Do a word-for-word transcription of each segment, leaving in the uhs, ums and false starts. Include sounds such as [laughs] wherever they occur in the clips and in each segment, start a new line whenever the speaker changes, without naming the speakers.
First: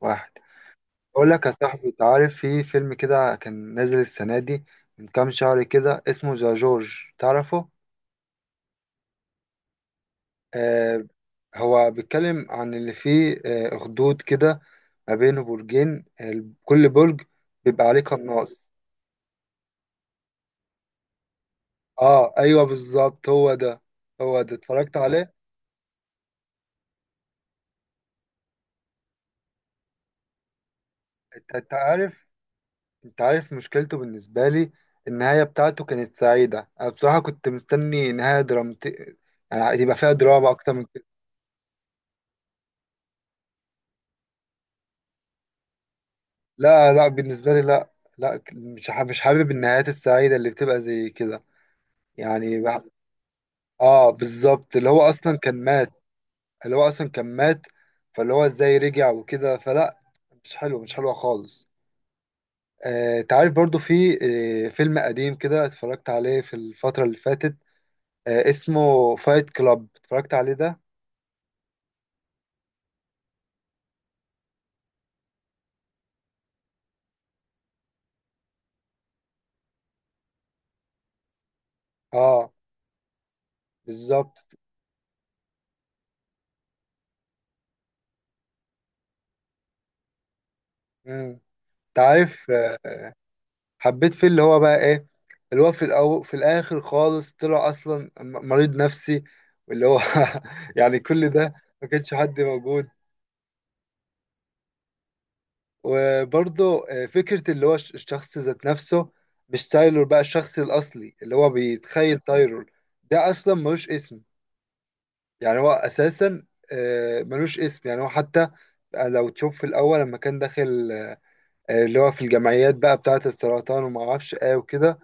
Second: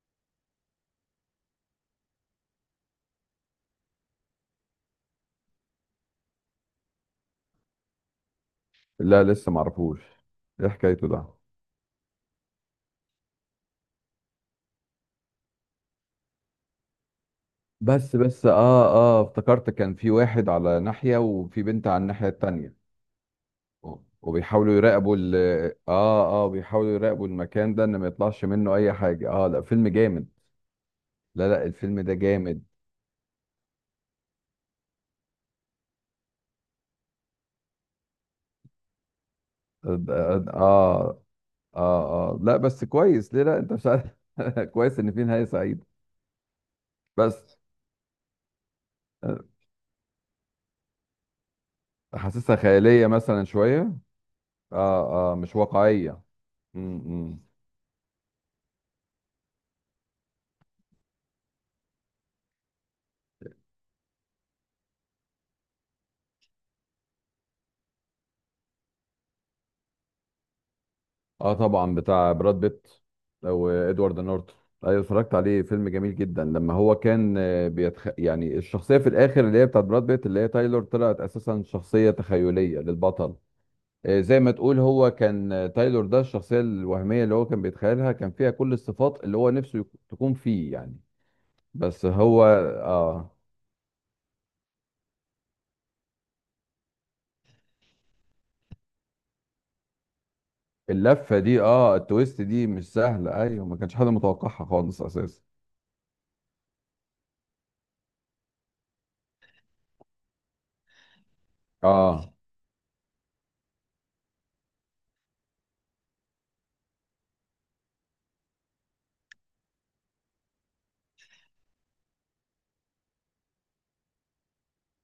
واحد، اقول لك يا صاحبي، انت عارف في فيلم كده كان نازل السنه دي من كام شهر كده اسمه ذا جورج؟ تعرفه؟
لا لسه معرفوش. ايه
آه
حكايته ده؟
هو بيتكلم عن اللي فيه آه اخدود كده ما بينه برجين، آه كل برج بيبقى عليه
بس بس
قناص.
اه اه افتكرت كان في واحد على ناحية وفي بنت على الناحية
اه ايوه
التانية.
بالظبط، هو ده.
و-
هو ده،
وبيحاولوا
اتفرجت
يراقبوا
عليه.
ال اه اه بيحاولوا يراقبوا المكان ده ان ما يطلعش منه اي حاجة. اه لا، فيلم جامد. لا
انت
لا
انت
الفيلم ده
عارف،
جامد.
انت عارف مشكلته بالنسبه لي؟ النهايه بتاعته كانت سعيده، انا بصراحه كنت مستني نهايه درامتي، يعني يبقى فيها دراما اكتر من...
اه اه اه لا بس كويس، ليه؟ لا انت مش عارف. [laughs] كويس ان في نهاية سعيدة،
لا لا، بالنسبة
بس
لي لا. لا، مش ح- مش
آه،
حابب النهايات السعيدة اللي بتبقى زي كده.
حاسسها
يعني بح-
خيالية مثلا شوية.
اه بالظبط، اللي هو
اه اه
اصلا
مش
كان مات.
واقعية.
اللي
م-
هو اصلا كان
م.
مات، فاللي هو ازاي رجع وكده؟ فلا، مش حلو، مش حلوة خالص. آه، انت عارف برضو في آه فيلم قديم كده اتفرجت عليه في الفترة اللي فاتت، آه اسمه فايت كلاب. اتفرجت عليه ده؟
اه طبعا، بتاع براد بيت او ادوارد نورتون. ايوه اتفرجت عليه، فيلم جميل جدا. لما هو كان آه، بيتخ... يعني الشخصيه في الاخر اللي هي بتاعت براد بيت، اللي هي تايلور، طلعت اساسا شخصيه
اه
تخيليه للبطل. آه، زي
بالظبط.
ما تقول، هو كان آه، تايلور ده الشخصيه الوهميه اللي هو كان بيتخيلها، كان فيها كل الصفات اللي هو نفسه يك- تكون فيه يعني.
امم، انت
بس هو
عارف
اه
حبيت فيه اللي هو بقى ايه؟ اللي هو في الأو... في الاخر خالص طلع اصلا م- مريض نفسي. واللي هو [laughs] يعني كل
اللفه
ده.
دي،
ما
اه
كانش حد
التويست دي
موجود.
مش سهله. ايوه، ما كانش حد متوقعها خالص اساسا.
وبرضه آه، فكرة اللي هو الش- الشخص ذات نفسه، مش تايلور بقى، الشخص الأصلي اللي هو بيتخيل
اه
تايلور، ده أصلا ملوش اسم. يعني هو أساسا آه، ملوش اسم، يعني هو حتى آه، لو تشوف في الأول لما كان داخل، آه، آه، اللي هو في الجمعيات بقى بتاعة السرطان وما اعرفش ايه وكده،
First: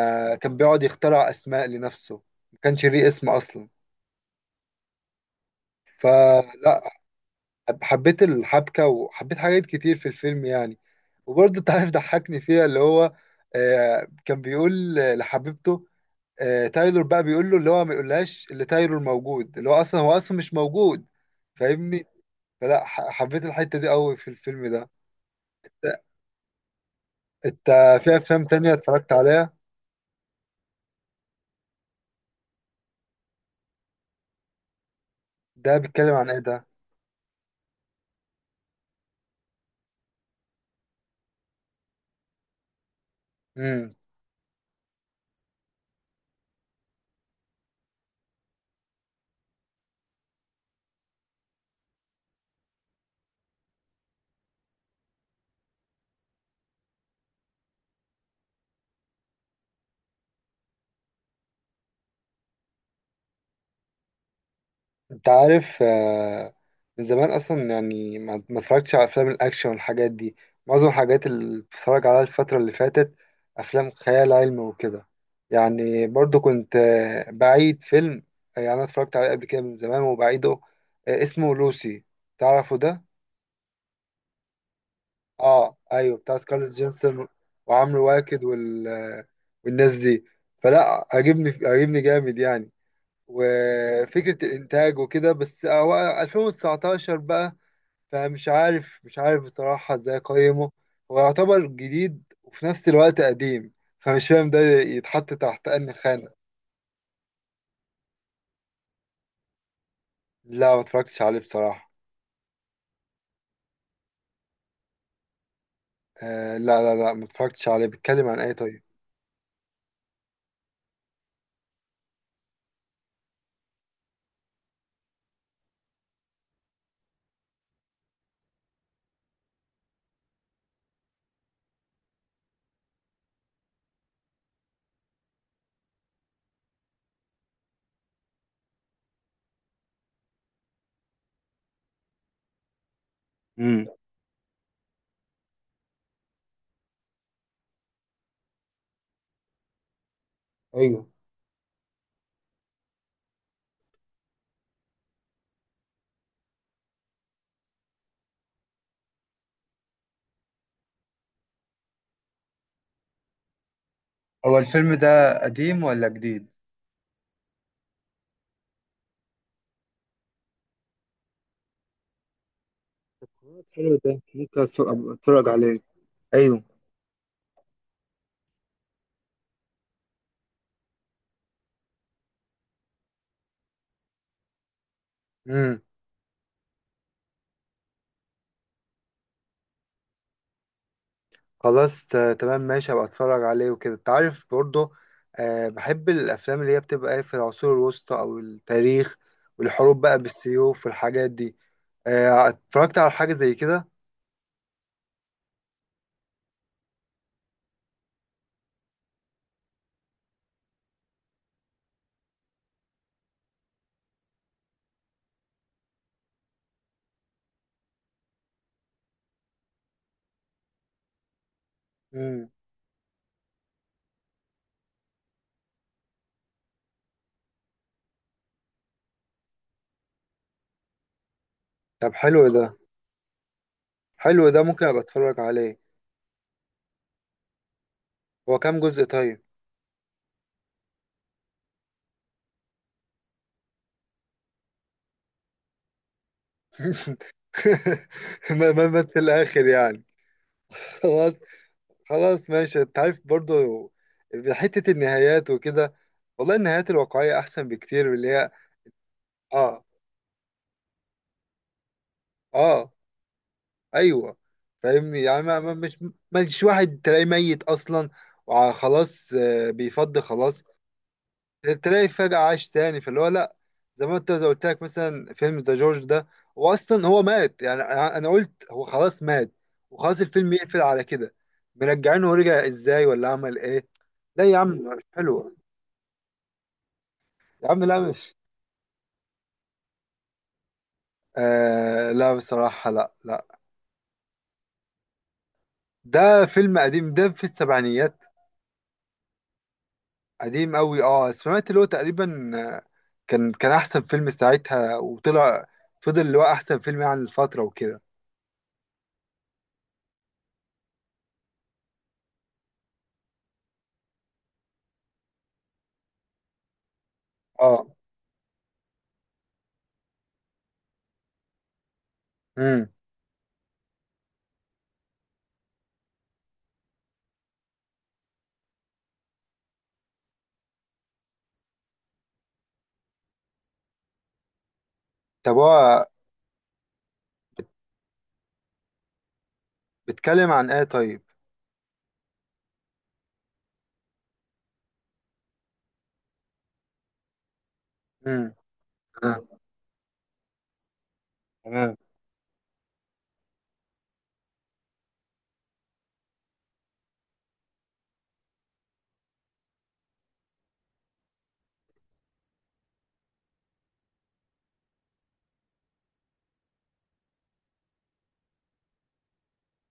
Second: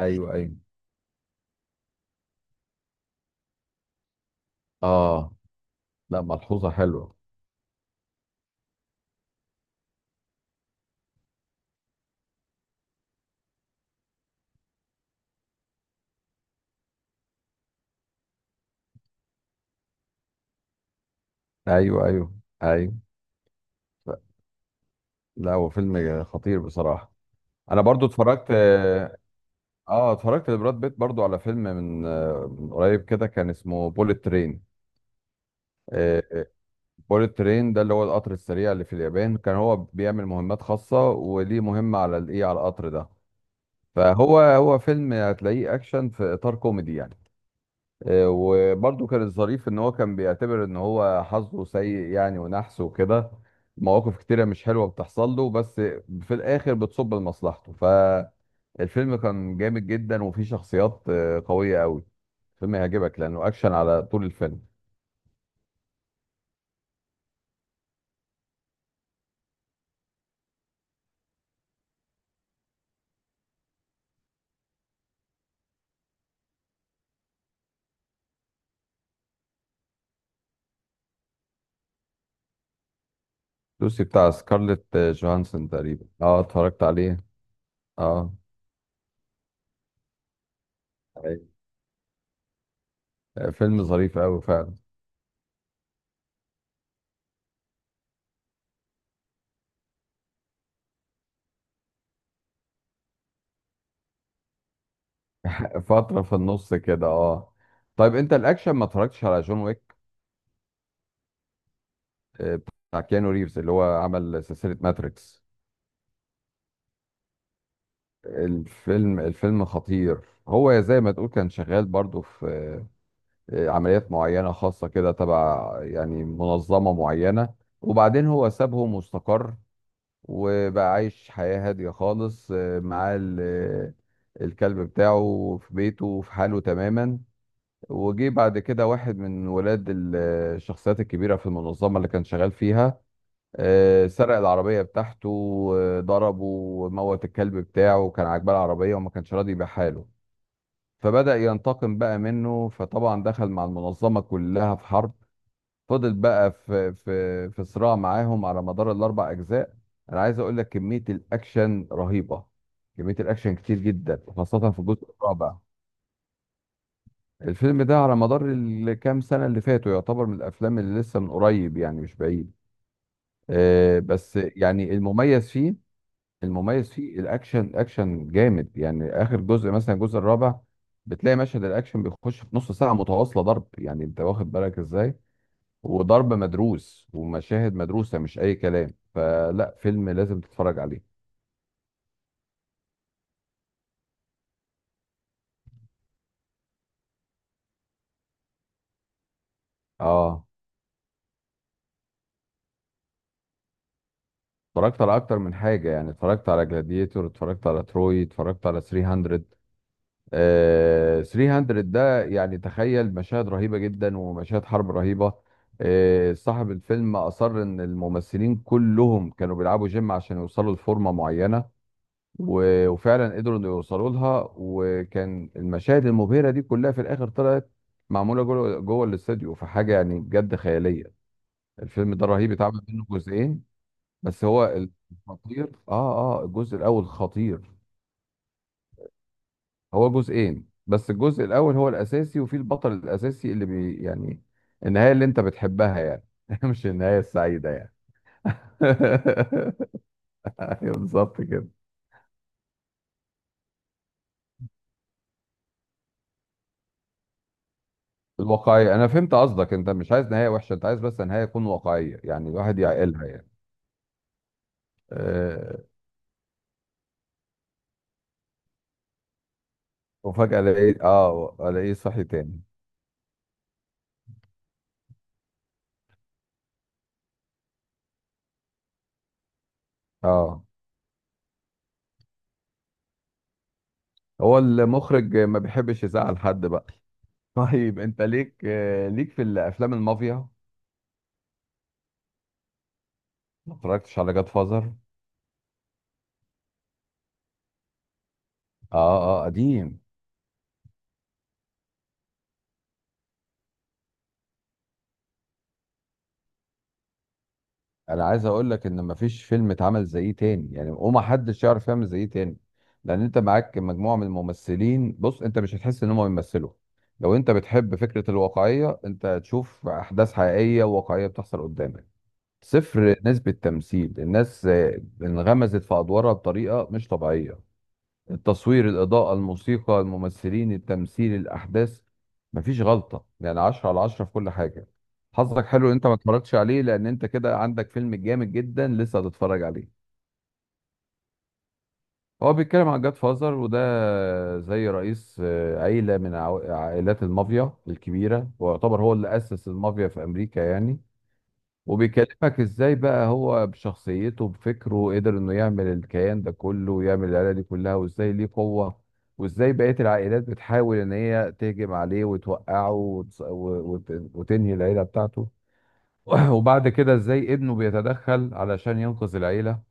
ايوه ايوه
كان بيقعد يخترع اسماء لنفسه، ما كانش ليه اسم اصلا.
اه. لا، ملحوظه
فلا،
حلوه.
حب- حبيت الحبكة وحبيت حاجات كتير في الفيلم يعني. وبرضه انت عارف ضحكني فيها اللي هو آه، كان بيقول لحبيبته، آه، تايلور بقى بيقول له اللي هو ما يقولهاش اللي تايلور موجود، اللي هو اصلا هو اصلا مش موجود،
ايوه
فاهمني؟
ايوه
فلا،
ايوه.
ح- حبيت الحتة دي قوي في الفيلم ده.
لا، هو فيلم خطير بصراحه.
انت،
انا برضو
في افلام
اتفرجت.
تانية اتفرجت
اه
عليها.
آه، اتفرجت لبراد بيت برضو على فيلم من آه، من قريب كده، كان اسمه بوليت ترين.
ده بيتكلم عن ايه
بوليت ترين ده اللي هو القطر السريع اللي في اليابان. كان هو بيعمل مهمات خاصه، وليه مهمه على الايه، على القطر ده.
ده؟
فهو هو فيلم هتلاقيه اكشن في اطار كوميدي يعني. آه، وبرضه كان الظريف ان هو كان بيعتبر ان هو حظه سيء يعني، ونحس وكده. مواقف كتيرة مش حلوة بتحصل له، بس في الاخر بتصب لمصلحته. فالفيلم كان جامد جدا، وفيه شخصيات آه، قوية قوي. الفيلم هيعجبك لانه اكشن على طول الفيلم.
انت عارف، آه، من زمان اصلا يعني ما ما اتفرجتش على افلام الاكشن والحاجات دي. معظم الحاجات اللي بتفرج عليها الفتره اللي فاتت افلام خيال علمي وكده، يعني برضو كنت آه، بعيد فيلم آه، يعني انا اتفرجت عليه قبل كده من زمان وبعيده، آه، اسمه لوسي. تعرفه ده؟
لوسي بتاع سكارليت آه، جوهانسون
اه
تقريبا،
ايوه، بتاع
اه
سكارلت
اتفرجت عليه.
جينسون وعمرو
اه
واكد وال... آه، والناس دي. فلا، عجبني،
أيوة.
عجبني جامد يعني،
آه، فيلم ظريف قوي
وفكرة
فعلا.
الإنتاج وكده. بس هو ألفين وتسعتاشر بقى، فمش عارف، مش عارف بصراحة إزاي أقيمه. هو يعتبر جديد وفي نفس الوقت قديم، فمش فاهم ده يتحط تحت
[laughs]
أنهي
فترة في
خانة.
النص كده اه. طيب انت الاكشن، ما اتفرجتش على جون ويك؟
لا، ما اتفرجتش عليه بصراحة.
آه، بتاع كيانو ريفز اللي هو عمل سلسلة ماتريكس.
آه لا لا لا، ما اتفرجتش عليه. بيتكلم عن إيه طيب؟
الفيلم الفيلم خطير. هو زي ما تقول كان شغال برضو في آه، عمليات معينة خاصة كده، تبع يعني منظمة معينة. وبعدين هو سابهم واستقر، وبقى عايش حياة هادية خالص، آه، معاه ال- آه، الكلب بتاعه في بيته وفي حاله تماما. وجي بعد كده واحد من ولاد ال- آه، الشخصيات الكبيرة في المنظمة اللي كان شغال فيها.
امم.
آه، سرق العربية بتاعته، آه، ضربه وموت الكلب بتاعه. كان عاجباه العربية وما كانش راضي يبيعها له،
ايوه.
فبدأ ينتقم بقى منه. فطبعا دخل مع المنظمة كلها في حرب. فضل بقى في في في صراع معاهم على مدار الأربع أجزاء. أنا عايز أقول لك كمية الأكشن رهيبة. كمية الأكشن كتير جدا،
هو
وخاصة في
الفيلم
الجزء
ده
الرابع.
قديم ولا جديد؟
الفيلم ده على مدار الكام سنة اللي فاتوا يعتبر من الأفلام اللي لسه من قريب يعني، مش بعيد.
حلو
آه،
ده،
بس
ممكن أتفرج،
يعني
أتفرج
المميز فيه،
عليه.
المميز فيه الاكشن. الاكشن جامد يعني. اخر جزء مثلا الجزء الرابع بتلاقي مشهد الاكشن بيخش في نص ساعه متواصله ضرب، يعني انت واخد بالك ازاي.
أيوه.
وضرب مدروس، ومشاهد مدروسه، مش اي كلام. فلا، فيلم لازم تتفرج عليه.
خلاص، ت- تمام ماشي، هبقى اتفرج عليه وكده. انت عارف برضه، آه بحب الافلام اللي هي بتبقى ايه في العصور الوسطى او التاريخ، والحروب بقى
اه
بالسيوف والحاجات دي. آه اتفرجت على حاجة زي كده.
اتفرجت على اكتر من حاجه يعني. اتفرجت على جلاديتور، اتفرجت على تروي، اتفرجت على ثلاث مية. آه، ثلاث مية ده يعني تخيل مشاهد رهيبة جدا ومشاهد حرب رهيبة. آه، صاحب الفيلم أصر إن الممثلين كلهم كانوا بيلعبوا جيم عشان يوصلوا لفورمة معينة.
امم.
و- وفعلا قدروا إنه يوصلوا لها. وكان المشاهد المبهرة دي كلها في الآخر طلعت معمولة جوه جوه الاستوديو، فحاجة يعني بجد خيالية.
طب
الفيلم ده
حلو
رهيب،
ده،
اتعمل منه جزئين. بس
حلو ده،
هو
ممكن ابقى اتفرج
الخطير،
عليه.
اه اه الجزء الأول خطير.
هو كام جزء طيب؟
هو جزئين بس، الجزء الاول هو الاساسي، وفي البطل الاساسي اللي بي يعني النهايه اللي انت بتحبها يعني. [laughs] مش النهايه
[laughs]
السعيده يعني.
ما ما ما في
[laughs]
الاخر يعني.
ايوه
خلاص،
بالظبط كده.
خلاص ماشي. انت عارف برضه، حتة النهايات وكده، والله النهايات الواقعية احسن بكتير من اللي هي...
الواقعيه، انا فهمت قصدك،
اه.
انت مش عايز نهايه وحشه، انت عايز بس نهايه تكون واقعيه يعني، الواحد
اه.
يعقلها يعني.
ايوه فاهمني، يعني ما ما-
أه.
مش، مش واحد تلاقيه ميت اصلا وخلاص، بيفض
وفجاه
خلاص،
الاقيه، اه الاقيه
تلاقي
صحي
فجأة
تاني.
عاش تاني. فاللي هو لا، زي ما انت زي قلت لك مثلا فيلم ذا جورج ده، هو اصلا هو مات يعني، انا أنا قلت هو خلاص مات وخلاص الفيلم
اه
يقفل على كده. مرجعينه، ورجع ازاي ولا عمل ايه؟ لا يا
هو
عم، مش
المخرج
حلو.
ما بيحبش يزعل حد بقى. [laughs]
يا عم
طيب
لا،
انت
مش،
ليك آه، ليك في الافلام المافيا؟
آه لا بصراحة لا لا.
ما اتفرجتش على جاد فازر؟
ده فيلم قديم، ده في السبعينيات.
اه اه قديم.
قديم قوي. اه سمعت اللي هو تقريبا كان كان احسن فيلم ساعتها، وطلع فضل اللي هو احسن فيلم يعني الفتره وكده.
انا عايز اقول لك ان مفيش فيلم اتعمل زيه تاني يعني، وما حدش يعرف يعمل زيه تاني. لان انت معاك مجموعه من الممثلين، بص انت مش هتحس ان هم بيمثلوا. لو انت
اه.
بتحب فكره الواقعيه، انت هتشوف احداث حقيقيه وواقعيه بتحصل قدامك.
امم.
صفر نسبه تمثيل. الناس آه، انغمزت في ادوارها بطريقه مش طبيعيه. التصوير، الإضاءة، الموسيقى، الممثلين، التمثيل، الأحداث، مفيش غلطة يعني. عشرة على عشرة في كل حاجة.
طب
حظك حلو إن
هو
أنت ما اتفرجتش عليه، لأن أنت كده عندك فيلم جامد جدا لسه هتتفرج عليه.
بيتكلم عن ايه طيب؟
هو بيتكلم عن جاد فازر، وده زي رئيس آه، عيلة من عو- عائلات المافيا الكبيرة،
امم.
ويعتبر هو اللي
آه.
أسس المافيا في أمريكا يعني.
تمام.
وبيكلمك ازاي بقى هو بشخصيته بفكره قدر انه يعمل الكيان ده كله، ويعمل العيله دي كلها، وازاي ليه قوه، وازاي بقيه العائلات بتحاول ان هي تهجم عليه وتوقعه وتص- و- وت- وتنهي العيله بتاعته. [clears throat] وبعد كده ازاي ابنه بيتدخل علشان ينقذ العيله.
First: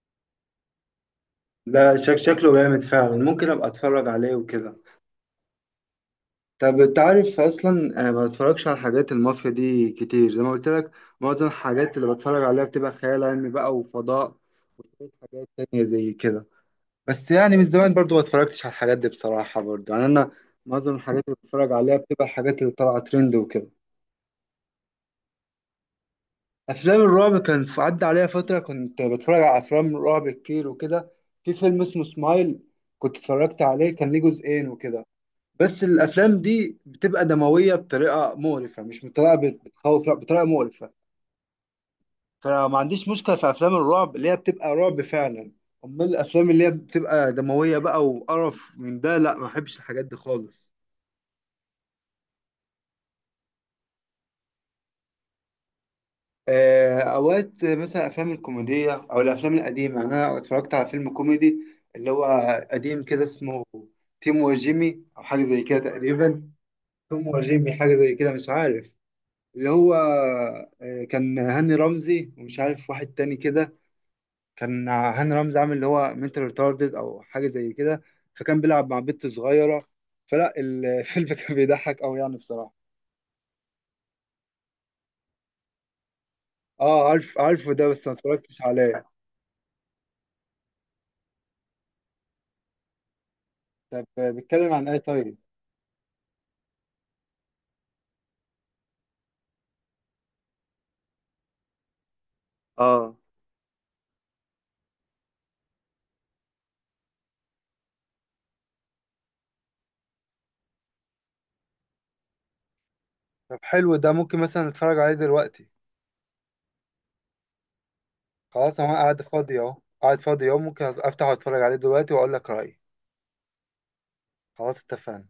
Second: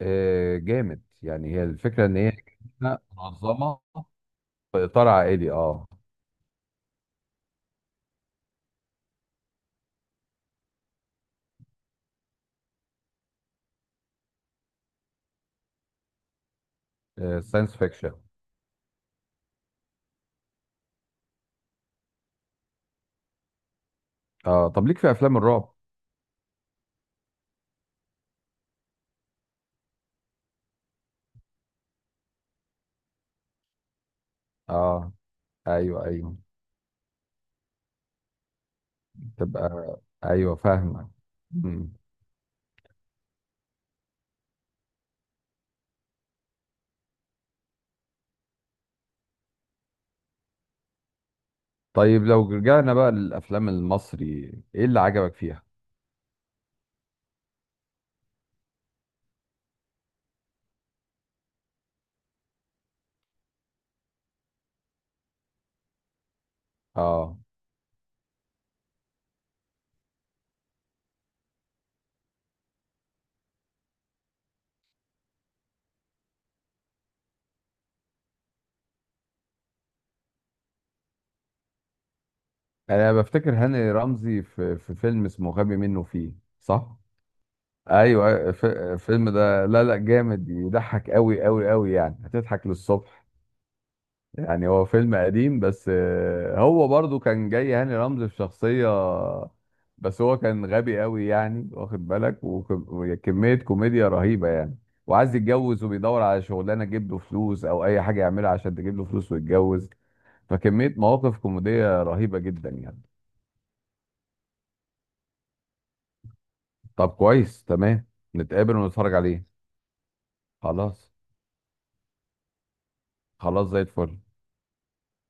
آه، جامد يعني. هي
لا
الفكره
شك
ان هي
شكله جامد
كده
فعلا، ممكن ابقى
منظمه
اتفرج عليه وكده.
في اطار عائلي. اه
طب انت عارف اصلا، آه، ما بتفرجش على حاجات المافيا دي كتير زي ما قلت لك، معظم الحاجات اللي بتفرج عليها بتبقى خيال علمي بقى وفضاء وحاجات تانية زي كده. بس يعني من
ساينس
زمان
فيكشن.
برضو ما اتفرجتش على الحاجات دي بصراحة برضو يعني أنا، معظم الحاجات اللي بتفرج عليها بتبقى الحاجات اللي طالعة ترند وكده.
اه طب ليك في افلام الرعب؟
أفلام الرعب كان في- عدى عليها فترة كنت بتفرج على أفلام رعب كتير وكده. في فيلم اسمه سمايل كنت اتفرجت عليه، كان ليه جزئين وكده.
اه
بس
ايوه ايوه
الأفلام دي بتبقى دموية بطريقة مقرفة، مش بطريقة بت-
تبقى
بتخوف، لا بطريقة
ايوه،
مقرفة.
فاهمك. مم.
فما عنديش مشكلة في أفلام الرعب اللي هي بتبقى رعب فعلا، أمال الأفلام اللي هي بتبقى دموية بقى وقرف من ده لا، ما بحبش الحاجات دي خالص.
طيب لو رجعنا بقى للافلام المصري، ايه اللي عجبك فيها؟
آه، اوقات مثلا افلام الكوميديه او الافلام القديمه، انا اتفرجت على فيلم كوميدي اللي هو قديم كده اسمه تيم وجيمي او حاجه زي كده تقريبا، توم
اه
وجيمي حاجه زي كده مش عارف، اللي هو آه، كان هاني رمزي ومش عارف واحد تاني كده. كان هاني رمزي عامل اللي هو منتال ريتاردد او حاجه زي كده، فكان بيلعب مع بنت صغيره. فلا الفيلم [laughs] كان بيضحك قوي يعني بصراحه.
انا بفتكر هاني رمزي في في فيلم اسمه غبي منه فيه، صح؟
اه عارف، عارفه ده بس ما
ايوه أيوة،
اتفرجتش
ف-
عليه.
الفيلم ده لا لا جامد، يضحك قوي قوي قوي يعني، هتضحك للصبح.
طب آه،
يعني
بيتكلم
هو
عن ايه
فيلم
طيب؟
قديم بس، آه، هو برضو كان جاي هاني رمزي في شخصية بس هو كان غبي قوي يعني، واخد بالك، وك-
اه.
وكمية كوميديا رهيبة يعني. وعايز يتجوز وبيدور على شغلانة تجيب له فلوس، أو أي حاجة يعملها عشان تجيب له فلوس ويتجوز. فكمية مواقف كوميدية رهيبة جدا يعني.
طب حلو ده، ممكن مثلا اتفرج عليه دلوقتي.
طب كويس تمام، نتقابل
خلاص انا
ونتفرج
قاعد
عليه.
فاضي اهو، قاعد فاضي اهو، ممكن
خلاص،
افتح واتفرج عليه دلوقتي واقول لك رأيي.
خلاص زي الفل.
خلاص اتفقنا.